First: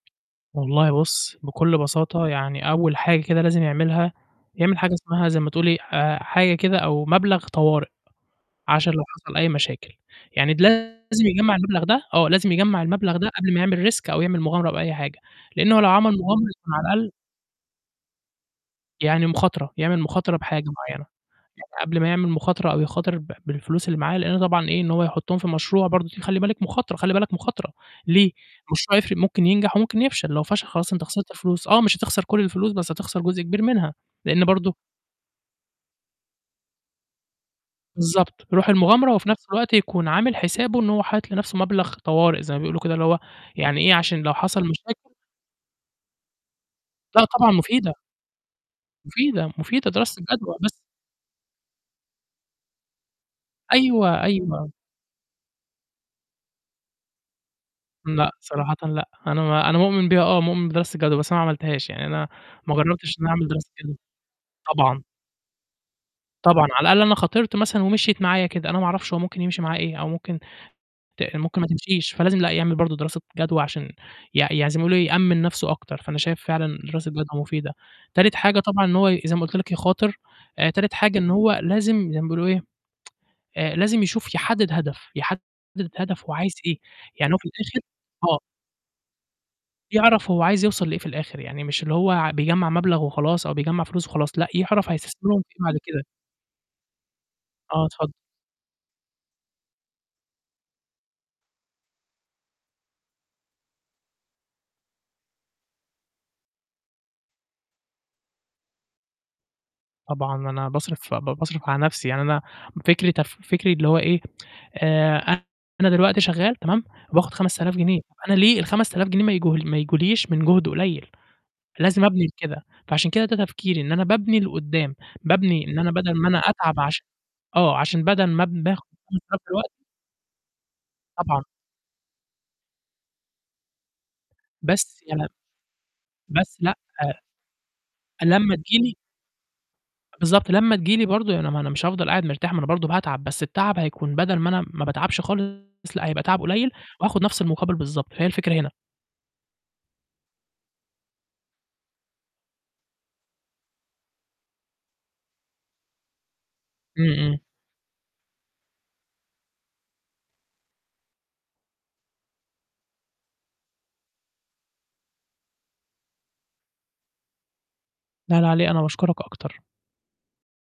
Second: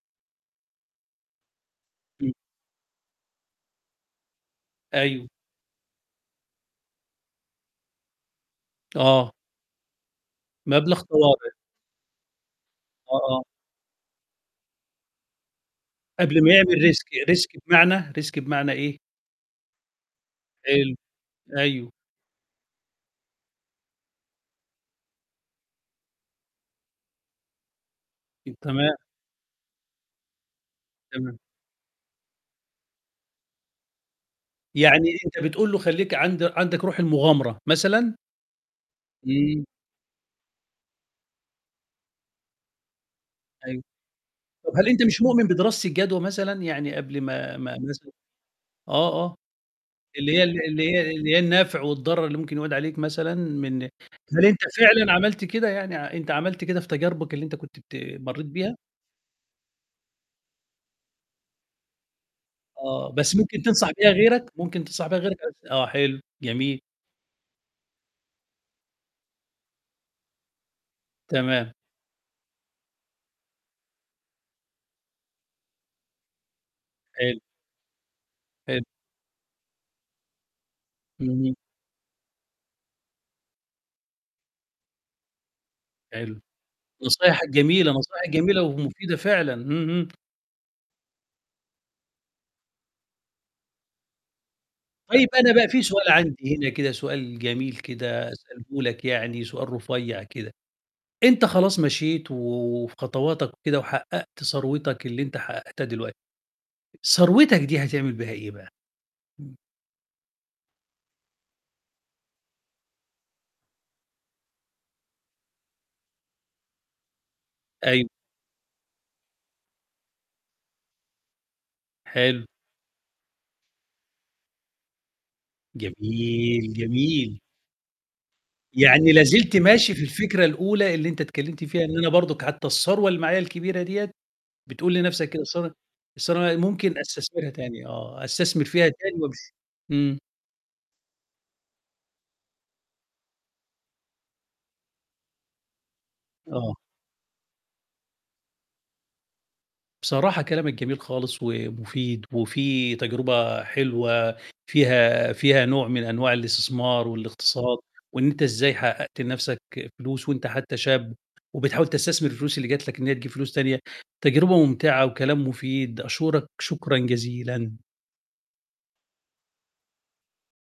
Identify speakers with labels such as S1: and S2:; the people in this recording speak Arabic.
S1: والله بُصّ، بكُلّ بساطة
S2: إمم.
S1: يعني أوّل حاجة كده لازم يعملها، يعمل حاجة اسمها
S2: أيوه.
S1: زَي ما تقول إيه، آآ حاجة كده أو مبلغ طوارئ، عشان لو
S2: آه.
S1: حصل أي مشاكل. يعني
S2: مبلغ
S1: لازم
S2: طوارئ.
S1: يجمّع المبلغ ده آه، لازم يجمّع
S2: آه،
S1: المبلغ ده
S2: آه.
S1: قبل ما يعمل risk أو يعمل مغامرة بأي حاجة، لأن هو لو عمل
S2: قبل
S1: مغامرة
S2: ما
S1: يكون على
S2: يعمل
S1: الأقل
S2: risk، risk بمعنى، risk بمعنى إيه؟
S1: يعني مخاطرة، يعمل مخاطرة بحاجة
S2: حلو.
S1: معيّنة، يعني
S2: أيوه.
S1: قبل ما يعمل مخاطرة أو يخاطر ب بالفلوس اللي معاه، لأنه طبعًا إيه، إن هو يحطّهم في مشروع برضه دي خلّي بالِك مخاطرة خلّي بالك مخاطرة، ليه؟
S2: [unintelligible] تمام.
S1: المشروع يفرِق ممكن ينجح وممكن يفشل، لو فشل خلاص أنت خسرت
S2: تمام.
S1: فلوس، آه مش هتخسر كُلّ الفلوس، بس هتخسر جزء كبير منها، لأن برضه
S2: يعني أنت بتقول له خلّيك عند عندك رُوح المغامرة، مثلًا؟
S1: بالضبط، رُوح المغامرة وفي نفْس
S2: إمم.
S1: الوقت يكون عامل حسابه إن هو حاطط لنفْسه مبلغ طوارئ زَي ما بيقولوا كده اللي هو يعني
S2: أيوه.
S1: إيه، عشان لو حصل
S2: طَب هل أنت
S1: مشاكل
S2: مش مؤمن بدراسة الجدوى مثلًا؟ يعني قبل
S1: لأ، طبعًا
S2: ما ما
S1: مفيدة.
S2: مثلًا آه، آه.
S1: مفيدة، مفيدة دراسة
S2: اللي هي
S1: الجدوى
S2: ال
S1: بس
S2: اللي هي اللي هي النفع والضرر اللي ممكن يعود عليك مثلًا من
S1: أيوه،
S2: هل أنت
S1: أيوه.
S2: فعلًا عملت كده يعني، أ أنت عملت كده في تجاربك اللي أنت كنت بت
S1: لأ،
S2: مرّيت
S1: صراحةً
S2: بيها؟
S1: لأ. أنا م أنا مؤمن بيها آه، مؤمن بدراسة الجدوى بس ما عملتهاش، يعني أنا ما
S2: آه.
S1: جرَّبتش إن أنا
S2: بس
S1: أعمل
S2: ممكن
S1: دراسة
S2: تنصح
S1: جدوى.
S2: بيها غيرك، ممكن
S1: طبعًا.
S2: تنصح بيها غيرك [unintelligible] آه حلو،
S1: طبعًا. على
S2: جميل.
S1: الأقل أنا خاطرت مثلًا ومِشيِت معايا كده، أنا ما أعرفش هو ممكن يمشي معاه إيه أو ممكن ت ممكن ما
S2: تمام.
S1: تمشيش، فلازم لأ، يعمل برضه دراسة جدوى عشان يع يعني زي ما يقولوا يأمِّن نفْسه أكتر. فأنا شايف فعلًا دراسة
S2: حلو.
S1: جدوى مفيدة. تالت حاجة
S2: حلو.
S1: طبعًا إن هو زَي ما قُلت لك يخاطر، آآ تالت حاجة إن هو
S2: اهم.
S1: لازم زَي ما بيقولوا إيه، آآ لازم يشوف يحدِّد هدف، يحدِّد هدف هو
S2: حلو.
S1: عايز إيه، يعني هو
S2: نصايحك
S1: في الآخر
S2: جميلة، نصايح
S1: آه.
S2: جميلة ومُفيدة فعلًا. همم، همم.
S1: يعرَف هو عايز يوصَل لإيه في الآخر، يعني مش اللي هو بيجمّع مبلغ وخلاص أو بيجمّع فلوس وخلاص، لأ، يعرَف
S2: طيب
S1: هيستثمرهم
S2: أنا
S1: في إيه
S2: بقى
S1: بعد
S2: في
S1: كده.
S2: سؤال عندي هنا كده سؤال جميل
S1: آه، اتفضل.
S2: كده أسأله لك يعني، سؤال رُفيّع كده، أنت خلاص مشيت و وفي خطواتك وكده وحقَّقت ثروتك، اللي أنت حقَّقتها دلوقتي، ثروتك دي هتعمل بيها إيه بقى؟ إمم.
S1: طبعًا. أنا باصرِف ب باصرِف على نفْسي، يعني أنا فكري تف فكري اللي هو إيه، آآ أنا دلوقتي شغال تمام، وباخد 5000 جنيه،
S2: أيوه.
S1: طَب أنا ليه ال5000 جنيه ما يج ما يجوليش من جُهد قليّل؟ لازم أبني
S2: حلو.
S1: لكده، فعشان كده ده تفكيري إن أنا بابني لقُدّام، بابني إن أنا بَدَل ما أنا
S2: جميل،
S1: أتعب عش
S2: جميل.
S1: آه، عشان بَدَل ما باخد
S2: يعني
S1: خَمَس
S2: لا
S1: آلاف
S2: زلت
S1: دلوقت
S2: ماشي في الفكرة الأولى اللي أنت
S1: طبعًا.
S2: اتكلّمت فيها إن أنا برضه حتى الثروة اللي معايا الكبيرة ديَّة، بتقول
S1: بس
S2: لنفْسك
S1: [unintelligible]
S2: كده الث الثروة
S1: بس
S2: دي
S1: لأ
S2: ممكن أستثمرها تاني آه،
S1: أ لمّا
S2: أستثمر
S1: تيجي
S2: فيها
S1: لي
S2: تاني [unintelligible] إمم.
S1: بالضبط. لمّا تيجي لي برضه يعني ما أنا مش هافضَل قاعد مرتاح، ما أنا برضه باتعب، بس التعب هيكون بَدَل ما أنا ما باتعبش خالص، لأ، هيبقى تَعَبْ قليّل
S2: آه.
S1: وهاخد نفْس المقابل بالضبط، فهي الفكرة هنا.
S2: بصراحة كلامك جميل خالص، ومفيد وفيه تجربة حلوة فيها فيها نوع من أنواع
S1: إمم،
S2: الاستثمار
S1: إمم.
S2: والإقتصاد، وإن أنت إزاي حقَّقت لنفْسك فلوس وأنت حتى شاب وبتحاول تستثمر الفلوس اللي جَت لك إن هي تجيب فلوس تانية، تجربة ممتعة وكلام مفيد، أشورك شكرًا جزيلًا.
S1: لا، لا على إيه، أنا باشكرك أكتر.